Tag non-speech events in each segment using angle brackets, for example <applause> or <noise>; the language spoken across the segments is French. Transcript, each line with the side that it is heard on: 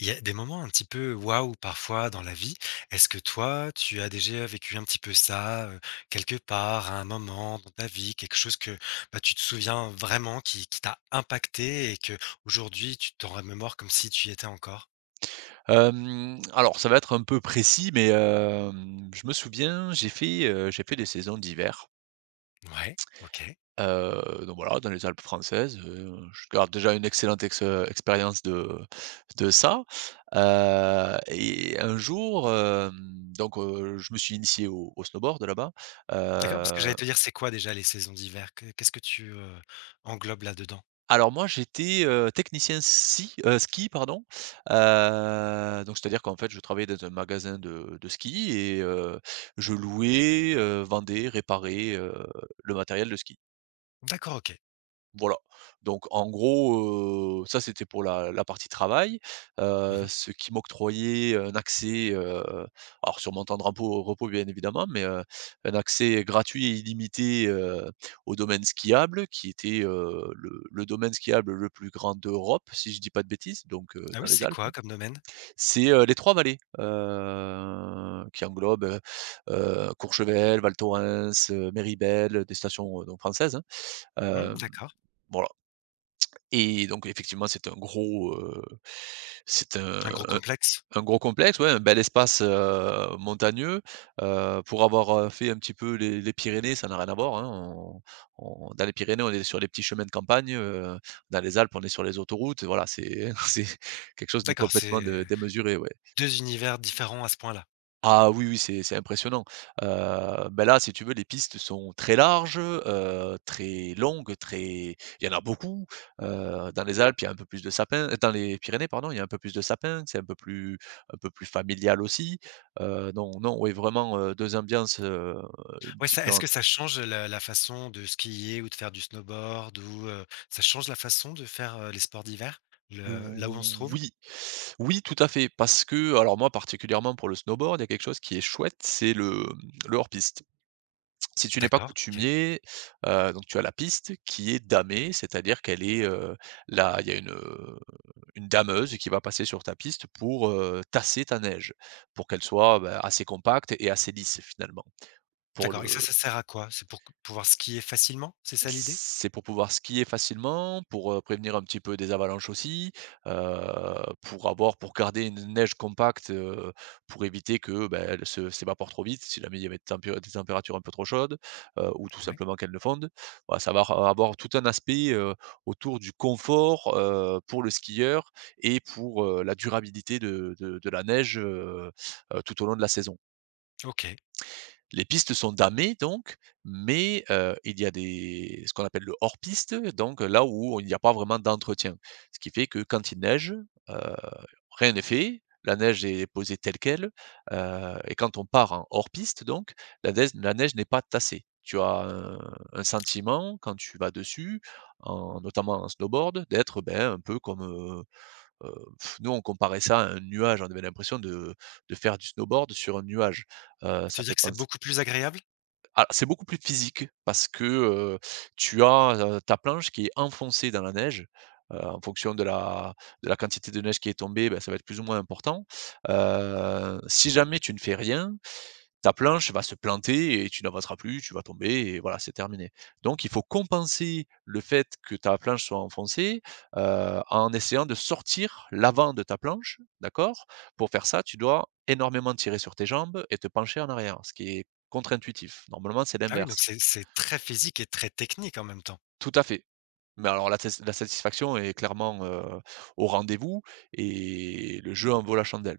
left: Il y a des moments un petit peu waouh parfois dans la vie. Est-ce que toi, tu as déjà vécu un petit peu ça, quelque part, à un moment dans ta vie? Quelque chose que, bah, tu te souviens vraiment qui t'a impacté et que aujourd'hui tu t'en remémores comme si tu y étais encore?
right: Alors ça va être un peu précis, mais je me souviens, j'ai fait des saisons d'hiver,
left: Ouais, OK.
right: donc voilà, dans les Alpes françaises, je garde déjà une excellente ex expérience de ça, et un jour, je me suis initié au snowboard là-bas.
left: D'accord, parce que j'allais
right: heu
left: te dire, c'est quoi déjà les saisons d'hiver? Que Qu'est-ce que tu, englobes là-dedans?
right: Alors moi j'étais, technicien sci ski pardon, donc c'est-à-dire qu'en fait je travaillais dans un magasin de ski et je louais, vendais, réparais, le matériel de ski.
left: D'accord, OK.
right: Voilà, donc en gros, ça c'était pour la partie travail,
left: Mmh.
right: ce qui m'octroyait un accès, alors sur mon temps de repos bien évidemment, mais un accès gratuit et illimité, au domaine skiable qui était, le domaine skiable le plus grand d'Europe, si je dis pas de bêtises, donc
left: Ah oui,
right: dans les
left: c'est
right: Alpes.
left: quoi comme domaine?
right: C'est, les Trois Vallées, qui englobent, Courchevel, Val Thorens, Méribel, des stations, donc françaises, hein.
left: Mmh,
right: Hem,
left: d'accord.
right: voilà. Et donc effectivement, c'est
left: Un gros complexe?
right: un gros complexe, ouais, un bel espace, montagneux. Pour avoir, fait un petit peu les Pyrénées, ça n'a rien à voir, hein. On dans les Pyrénées, on est sur les petits chemins de campagne, dans les Alpes, on est sur les autoroutes, voilà, c'est <laughs> c'est quelque chose de
left: D'accord, c'est
right: complètement de démesuré, ouais.
left: Deux univers différents à ce point-là.
right: Ah oui, oui, c'est impressionnant. Bah, là, si tu veux, les pistes sont très larges, très longues, très il y en a beaucoup. Dans les Alpes, il y a un peu plus de sapins dans les Pyrénées, pardon, il y a un peu plus de sapins, c'est un peu plus familial aussi. Non, non, oui, vraiment, 2 ambiances,
left: Ouais, ça est-ce que
right: différentes.
left: ça change la façon de skier ou de faire du snowboard ou, ça change la façon de faire, les sports d'hiver? Le là où on se trouve?
right: Oui, oui, tout à fait, parce que alors moi, particulièrement pour le snowboard, il y a quelque chose qui est chouette, c'est le hors piste. Si tu n'es pas
left: D'accord, OK.
right: coutumier, donc tu as la piste qui est damée, c'est-à-dire qu'elle est, là, il y a une dameuse qui va passer sur ta piste pour, tasser ta neige, pour qu'elle soit, bah, assez compacte et assez lisse finalement pour
left: D'accord et ça
right: le
left: sert à quoi? C'est pour q pouvoir skier facilement? C'est ça l'idée?
right: C'est pour pouvoir skier facilement, pour, prévenir un petit peu des avalanches aussi, heu, pour garder une neige compacte, pour éviter que, bah, elle se s'évapore trop vite, si jamais il y avait des températures un peu trop chaudes, ou tout
left: Oui.
right: simplement qu'elle ne fonde. Voilà, ça va ra avoir tout un aspect, autour du confort, pour le skieur et pour, la durabilité de la neige, tout au long de la saison.
left: OK.
right: Les pistes sont damées donc, mais il y a des ce qu'on appelle le hors-piste, donc là où il n'y a pas vraiment d'entretien. Ce qui fait que quand il neige, heu, rien n'est fait, la neige est posée telle quelle, et quand on part en hors-piste donc, la neige n'est pas tassée. Tu as un sentiment quand tu vas dessus, en notamment en snowboard, d'être, ben, un peu comme, heu, nous on comparait ça à un nuage, on avait l'impression de faire du snowboard sur un nuage.
left: Tu
right: Ça
left: veux
right: fait
left: dire que c'est
right: penser.
left: beaucoup plus agréable?
right: Ah, c'est beaucoup plus physique parce que, tu as, ta planche qui est enfoncée dans la neige, en fonction de la quantité de neige qui est tombée, bah, ça va être plus ou moins important. Si jamais tu ne fais rien, ta planche va se planter et tu n'avanceras plus, tu vas tomber et voilà, c'est terminé. Donc il faut compenser le fait que ta planche soit enfoncée, en essayant de sortir l'avant de ta planche, d'accord? Pour faire ça, tu dois énormément tirer sur tes jambes et te pencher en arrière, ce qui est contre-intuitif. Normalement, c'est
left: Ah oui, donc
right: l'inverse.
left: c'est très physique et très technique en même temps.
right: Tout à fait. Mais alors la satisfaction est clairement, au rendez-vous et le jeu en vaut la chandelle.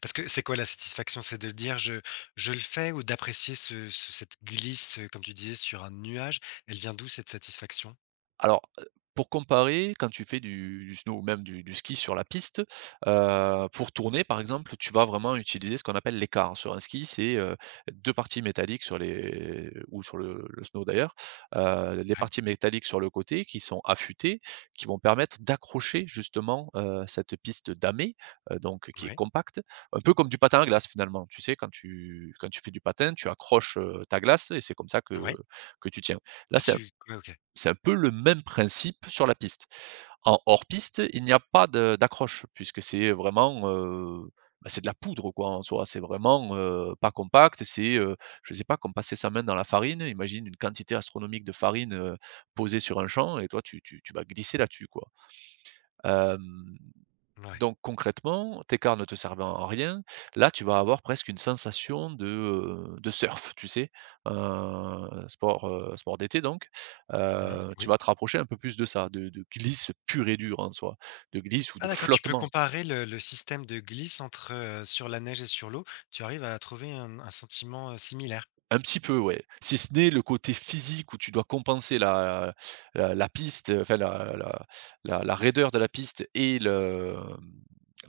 left: Parce que c'est quoi la satisfaction? C'est de dire: je le fais» ou d'apprécier ce cette glisse, comme tu disais sur un nuage? Elle vient d'où cette satisfaction?
right: Alors, pour comparer, quand tu fais du snow ou même du ski sur la piste, pour tourner par exemple, tu vas vraiment utiliser ce qu'on appelle l'écart. Sur un ski, c'est, 2 parties métalliques sur les ou sur le snow d'ailleurs, les
left: Ouais,
right: parties métalliques sur le côté qui sont affûtées, qui vont permettre d'accrocher justement, cette piste damée, donc qui est
left: ouais,
right: compacte, un peu comme du patin à glace finalement. Tu sais quand tu fais du patin, tu accroches, ta glace et c'est comme ça que
left: ouais,
right: que tu tiens. Là,
left: que
right: c'est
left: tu ouais, OK.
right: c'est un peu le même principe sur la piste. En hors piste, il n'y a pas de d'accroche puisque c'est vraiment, bah, c'est de la poudre quoi en soi. C'est vraiment, pas compact, c'est, je sais pas, comme passer sa main dans la farine. Imagine une quantité astronomique de farine, posée sur un champ et toi tu vas glisser là-dessus quoi. Hem
left: Ouais.
right: Donc concrètement, tes cartes ne te servant à rien, là tu vas avoir presque une sensation de surf, tu sais? Sport d'été donc,
left: Mmh.
right: tu
left: Oui.
right: vas te rapprocher un peu plus de ça, de glisse pure et dure en soi, de glisse ou
left: Ah
right: de
left: d'accord, tu peux
right: flottement
left: comparer le système de glisse entre, sur la neige et sur l'eau, tu arrives à trouver un sentiment, similaire?
right: Un petit peu, ouais. Si ce n'est le côté physique où tu dois compenser la la la piste, enfin la la la la raideur de la piste et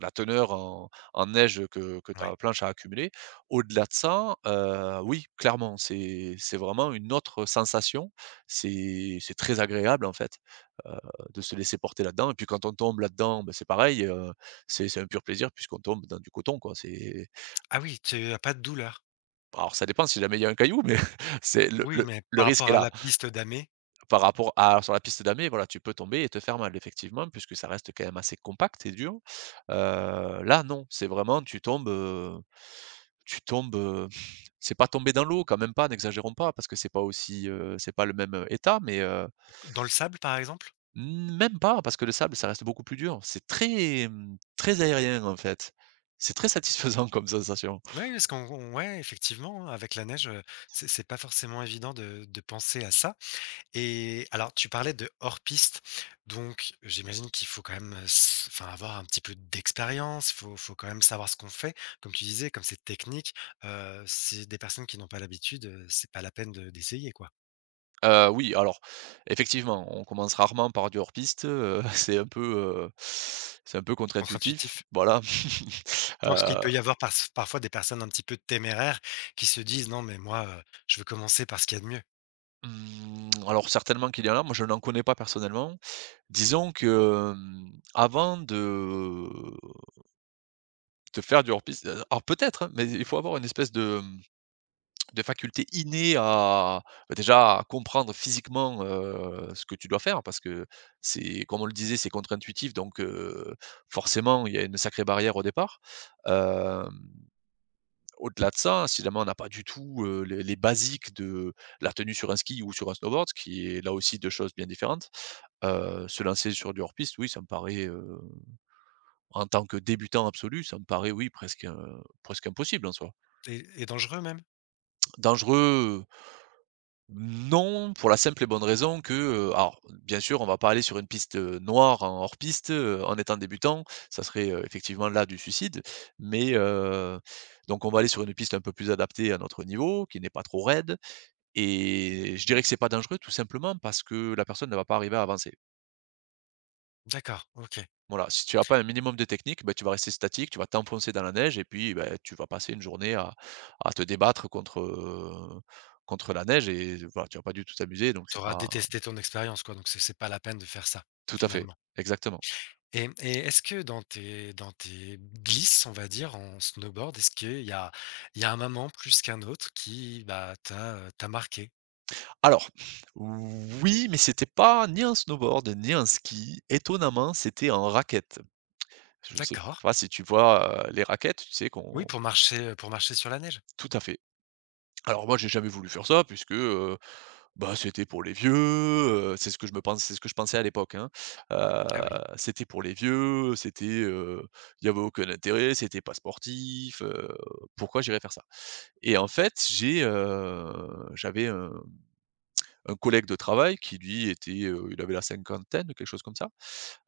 right: la teneur en neige que
left: Ouais.
right: ta planche a accumulée. Au-delà de ça, oui, clairement, c'est vraiment une autre sensation. C'est très agréable, en fait, heu, de se laisser porter là-dedans et puis quand on tombe là-dedans, ben c'est pareil, c'est un pur plaisir puisqu'on tombe dans du coton, quoi. C'est
left: Ah oui, tu as pas de douleur?
right: Alors ça dépend si jamais il y a un caillou, mais <laughs> c'est
left: Oui, mais
right: le
left: par rapport
right: risque est
left: à
right: là.
left: la piste damée?
right: Par rapport à sur la piste d'amé, voilà, tu peux tomber et te faire mal effectivement, puisque ça reste quand même assez compact et dur. Là non, c'est vraiment tu tombes, <sniffs> c'est pas tomber dans l'eau quand même pas, n'exagérons pas parce que c'est pas aussi, c'est pas le même, état, mais,
left: Dans le sable, par exemple?
right: même pas parce que le sable ça reste beaucoup plus dur. C'est très, très aérien en fait. C'est très satisfaisant <laughs> comme sensation.
left: Oui, parce qu'on on ouais, effectivement, hein, avec la neige, c'est pas forcément évident de penser à ça. Et alors, tu parlais de hors-piste, donc j'imagine qu'il faut quand même, s enfin, avoir un petit peu d'expérience, il faut quand même savoir ce qu'on fait. Comme tu disais, comme c'est technique, c'est des personnes qui n'ont pas l'habitude, c'est pas la peine de d'essayer, quoi.
right: Oui, alors effectivement, on commence rarement par du hors piste, <laughs> c'est un peu contre-intuitif,
left: Contre-intuitif.
right: voilà. <laughs>
left: Non, parce qu'il
right: Heu,
left: peut y avoir pars parfois des personnes un petit peu téméraires qui se disent: «Non, mais moi, je veux commencer par ce qu'il y a de mieux.»
right: mmh, alors certainement qu'il y en a, moi je n'en connais pas personnellement. Disons que, avant de faire du hors piste alors peut-être, hein, mais il faut avoir une espèce de de faculté innée à bah, déjà à comprendre physiquement, ce que tu dois faire parce que c'est comme on le disait, c'est contre-intuitif donc forcément il y a une sacrée barrière au départ. Hem, Au-delà de ça, si jamais on n'a pas du tout, les basiques de la tenue sur un ski ou sur un snowboard, ce qui est là aussi 2 choses bien différentes, se lancer sur du hors-piste, oui, ça me paraît, en tant que débutant absolu, ça me paraît, oui, presque, presque impossible en soi.
left: Et dangereux même?
right: Dangereux. Non, pour la simple et bonne raison que, alors bien sûr, on va pas aller sur une piste, noire en hors piste, en étant débutant, ça serait, effectivement là du suicide. Mais, donc on va aller sur une piste un peu plus adaptée à notre niveau, qui n'est pas trop raide et je dirais que c'est pas dangereux tout simplement parce que la personne ne va pas arriver à avancer.
left: D'accord, OK.
right: Voilà, si tu n'as pas un minimum de technique, ben tu vas rester statique, tu vas t'enfoncer dans la neige et puis, bah, tu vas passer une journée à te débattre contre, contre la neige et voilà, tu vas pas du tout t'amuser donc
left: Tu
right: c'est
left: auras
right: pas
left: détesté ton expérience, quoi, donc c'est pas la peine de faire ça,
right: Tout à fait,
left: finalement.
right: exactement.
left: Et est-ce que dans tes glisses, on va dire, en snowboard, est-ce qu'il y a il y a un moment plus qu'un autre qui, bah, t'a marqué?
right: Alors, oui, mais c'était pas ni un snowboard, ni un ski. Étonnamment, c'était un raquette. Je sais
left: D'accord.
right: pas si tu vois, les raquettes, tu sais
left: Oui,
right: qu'on
left: pour marcher sur la neige?
right: tout à fait. Alors moi, j'ai jamais voulu faire ça puisque, bah, c'était pour les vieux, c'est ce que je pensais à l'époque, hein. Heu,
left: Ah oui.
right: C'était pour les vieux, c'était, il y avait aucun intérêt, c'était pas sportif, pourquoi j'irais faire ça? Et en fait, j'ai, j'avais un collègue de travail qui lui était, il avait la cinquantaine, quelque chose comme ça,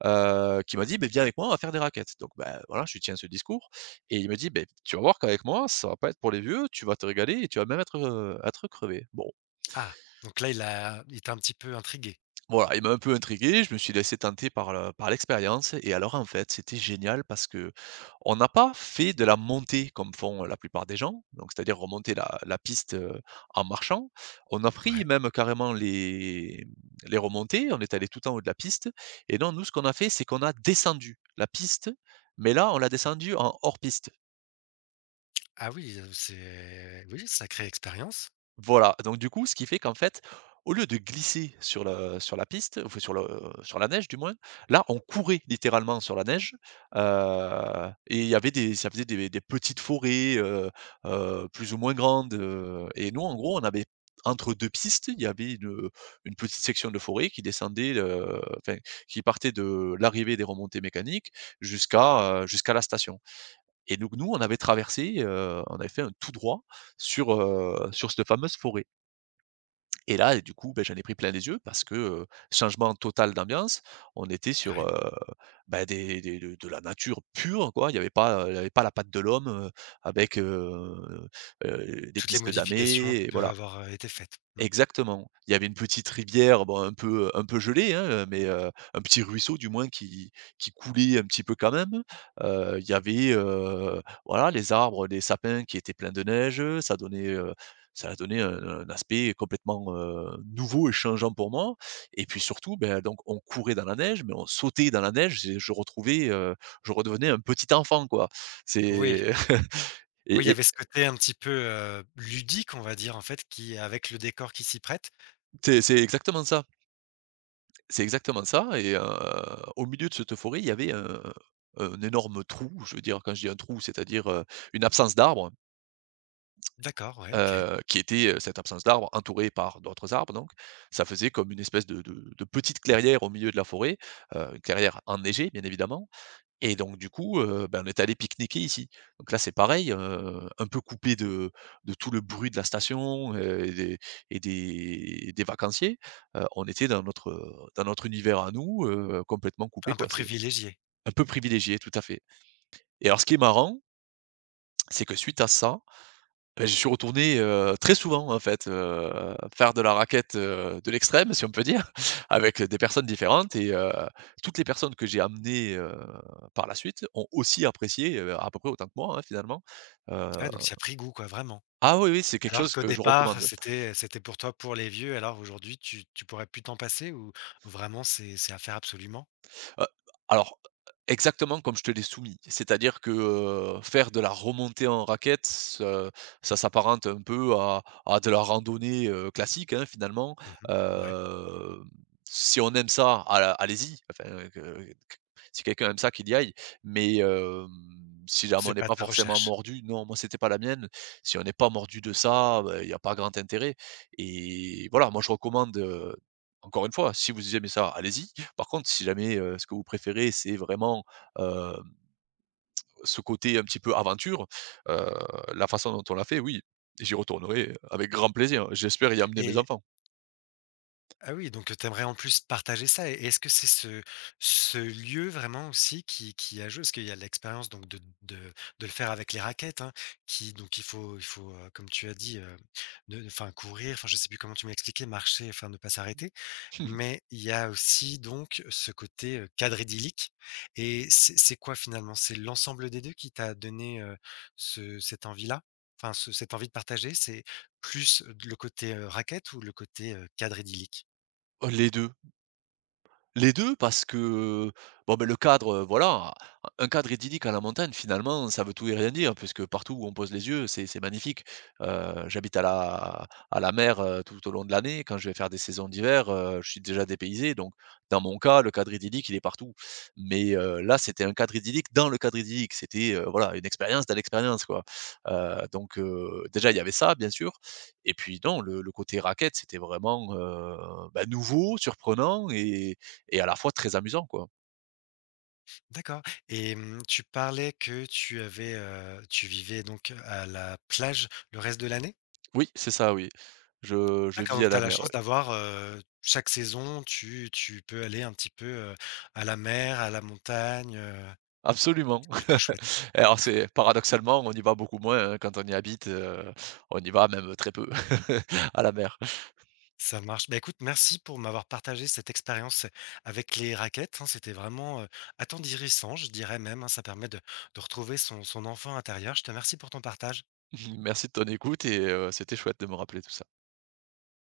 right: qui m'a dit: ben viens avec moi, on va faire des raquettes». Donc ben, voilà, je lui tiens ce discours et il me dit: ben tu vas voir qu'avec moi, ça va pas être pour les vieux, tu vas te régaler et tu vas même être, être crevé». Bon,
left: Ah, donc là, il t'a un petit peu intrigué?
right: voilà, il m'a un peu intrigué, je me suis laissé tenter par le par l'expérience et alors, en fait, c'était génial parce que on n'a pas fait de la montée comme font la plupart des gens, donc c'est-à-dire remonter la piste, en marchant. On a pris
left: Ouais.
right: même carrément les remontées, on est allé tout en haut de la piste et non, nous, ce qu'on a fait, c'est qu'on a descendu la piste, mais là, on l'a descendu en hors piste.
left: Ah oui, c'est oui, sacrée expérience.
right: Voilà, donc du coup, ce qui fait qu'en fait, au lieu de glisser sur le sur la piste, enfin sur le sur la neige du moins, là, on courait littéralement sur la neige, et il y avait des ça faisait des petites forêts, plus ou moins grandes, et nous, en gros, on avait entre 2 pistes, il y avait une petite section de forêt qui descendait, enfin, qui partait de l'arrivée des remontées mécaniques jusqu'à la station et donc nous, on avait traversé, on avait fait un tout droit sur cette fameuse forêt et du coup, beh, j'en ai pris plein les yeux parce que, changement total d'ambiance. On était sur,
left: Ouais.
right: heu, bah, des de la nature pure, quoi. Il y avait pas la patte de l'homme, avec, des
left: Toutes les
right: pistes
left: modifications
right: damées
left: qui
right: et
left: peuvent
right: voilà.
left: avoir, été faites. Mmh.
right: Exactement. Il y avait une petite rivière, bon un peu gelée, hein, mais un petit ruisseau du moins qui coulait un petit peu quand même. Il y avait, voilà les arbres, les sapins qui étaient pleins de neige, ça donnait un aspect complètement, nouveau et changeant pour moi et puis surtout, ben donc on courait dans la neige, mais on sautait dans la neige et je retrouvais, je redevenais un petit enfant quoi.
left: Oui.
right: C'est <laughs>
left: Oui, il y
right: et
left: avait ce côté un petit peu, ludique, on va dire, en fait, qui avec le décor qui s'y prête.
right: c'est exactement ça. C'est exactement ça et au milieu de cette forêt, il y avait un énorme trou. Je veux dire, quand je dis un trou, c'est-à-dire, une absence d'arbres,
left: D'accord, ouais, OK.
right: qui était, cette absence d'arbres entourée par d'autres arbres donc. Ça faisait comme une espèce de petite clairière au milieu de la forêt, une clairière enneigée, bien évidemment et donc du coup, ben, on est allé pique-niquer ici. Donc là, c'est pareil, un peu coupé de tout le bruit de la station, et des vacanciers. On était dans notre univers à nous, complètement coupé,
left: Un peu
right: quoi. C'est
left: privilégié.
right: un peu privilégié, tout à fait. Et alors ce qui est marrant, c'est que suite à ça bah, j'y suis retourné, très souvent en fait, faire de la raquette, de l'extrême si on peut dire, <laughs> avec des personnes différentes et toutes les personnes que j'ai amenées, par la suite ont aussi apprécié, à peu près autant que moi, hein, finalement. Heu
left: Ah donc tu y as pris goût quoi, vraiment?
right: ah oui, oui, c'est quelque
left: Alors
right: chose
left: qu'au
right: que je
left: départ,
right: recommande.
left: c'était pour toi pour les vieux, alors aujourd'hui tu pourrais plus t'en passer ou vraiment c'est à faire absolument?
right: Heu, alors, exactement comme je te l'ai soumis, c'est-à-dire que, faire de la remontée en raquette, ce ça s'apparente un peu à de la randonnée, classique, hein, finalement.
left: Mmh. Ouais,
right: Hem, si on aime ça, al allez-y, si quelqu'un aime ça, qu'il y aille, mais si jamais on
left: c'est
right: n'est
left: pas
right: pas
left: ta
right: forcément
left: recherche.
right: mordu non, moi, c'était pas la mienne. Si on n'est pas mordu de ça, bah, il y a pas grand intérêt et voilà, moi, je recommande, encore une fois, si vous aimez ça, allez-y. Par contre, si jamais, ce que vous préférez, c'est vraiment, heu, ce côté un petit peu aventure, heu, la façon dont on l'a fait, oui, j'y retournerai avec grand plaisir. J'espère y amener mes
left: Et
right: enfants.
left: ah oui, donc tu aimerais en plus partager ça. Et est-ce que c'est ce lieu vraiment aussi qui a joué? Parce qu'il y a l'expérience donc de le faire avec les raquettes, hein, qui donc il faut comme tu as dit, ne enfin courir, enfin je sais plus comment tu m'as expliqué, marcher, enfin ne pas s'arrêter.
right: <laughs>
left: Mais il y a aussi donc ce côté, cadre idyllique et c'est quoi finalement? C'est l'ensemble des 2 qui t'a donné, ce cette envie-là? Enfin ce cette envie de partager, c'est plus, le côté, raquette ou le côté, cadre idyllique?
right: Les 2. Les 2 parce que, bon, ben le cadre, voilà, un cadre idyllique à la montagne finalement, ça veut tout et rien dire puisque partout où on pose les yeux, c'est magnifique. J'habite à la mer, tout au long de l'année. Quand je vais faire des saisons d'hiver, je suis déjà dépaysé donc dans mon cas, le cadre idyllique, il est partout. Mais, là, c'était un cadre idyllique dans le cadre idyllique. C'était, voilà, une expérience dans l'expérience, quoi. Donc, déjà, il y avait ça, bien sûr et puis non, le côté raquette, c'était vraiment, bah, nouveau, surprenant et à la fois très amusant, quoi.
left: D'accord. Et mmh, tu parlais que tu avais, tu vivais donc à la plage le reste de l'année?
right: Oui, c'est ça, oui. Je
left: D'accord,
right: vis
left: donc
right: à
left: tu as
right: la
left: la
right: mer, ouais.
left: chance d'avoir, chaque saison, tu peux aller un petit peu, à la mer, à la montagne,
right: Absolument.
left: c'est plutôt chouette.
right: <laughs> Et alors c'est paradoxalement, on y va beaucoup moins, hein, quand on y habite, on y va même très peu <laughs> à la mer.
left: Ça marche. Bah, écoute, merci pour m'avoir partagé cette expérience avec les raquettes, hein. C'était vraiment, attendrissant, je dirais même, hein. Ça permet de retrouver son son enfant intérieur. Je te remercie pour ton partage.
right: <laughs> Merci de ton écoute et c'était chouette de me rappeler tout ça.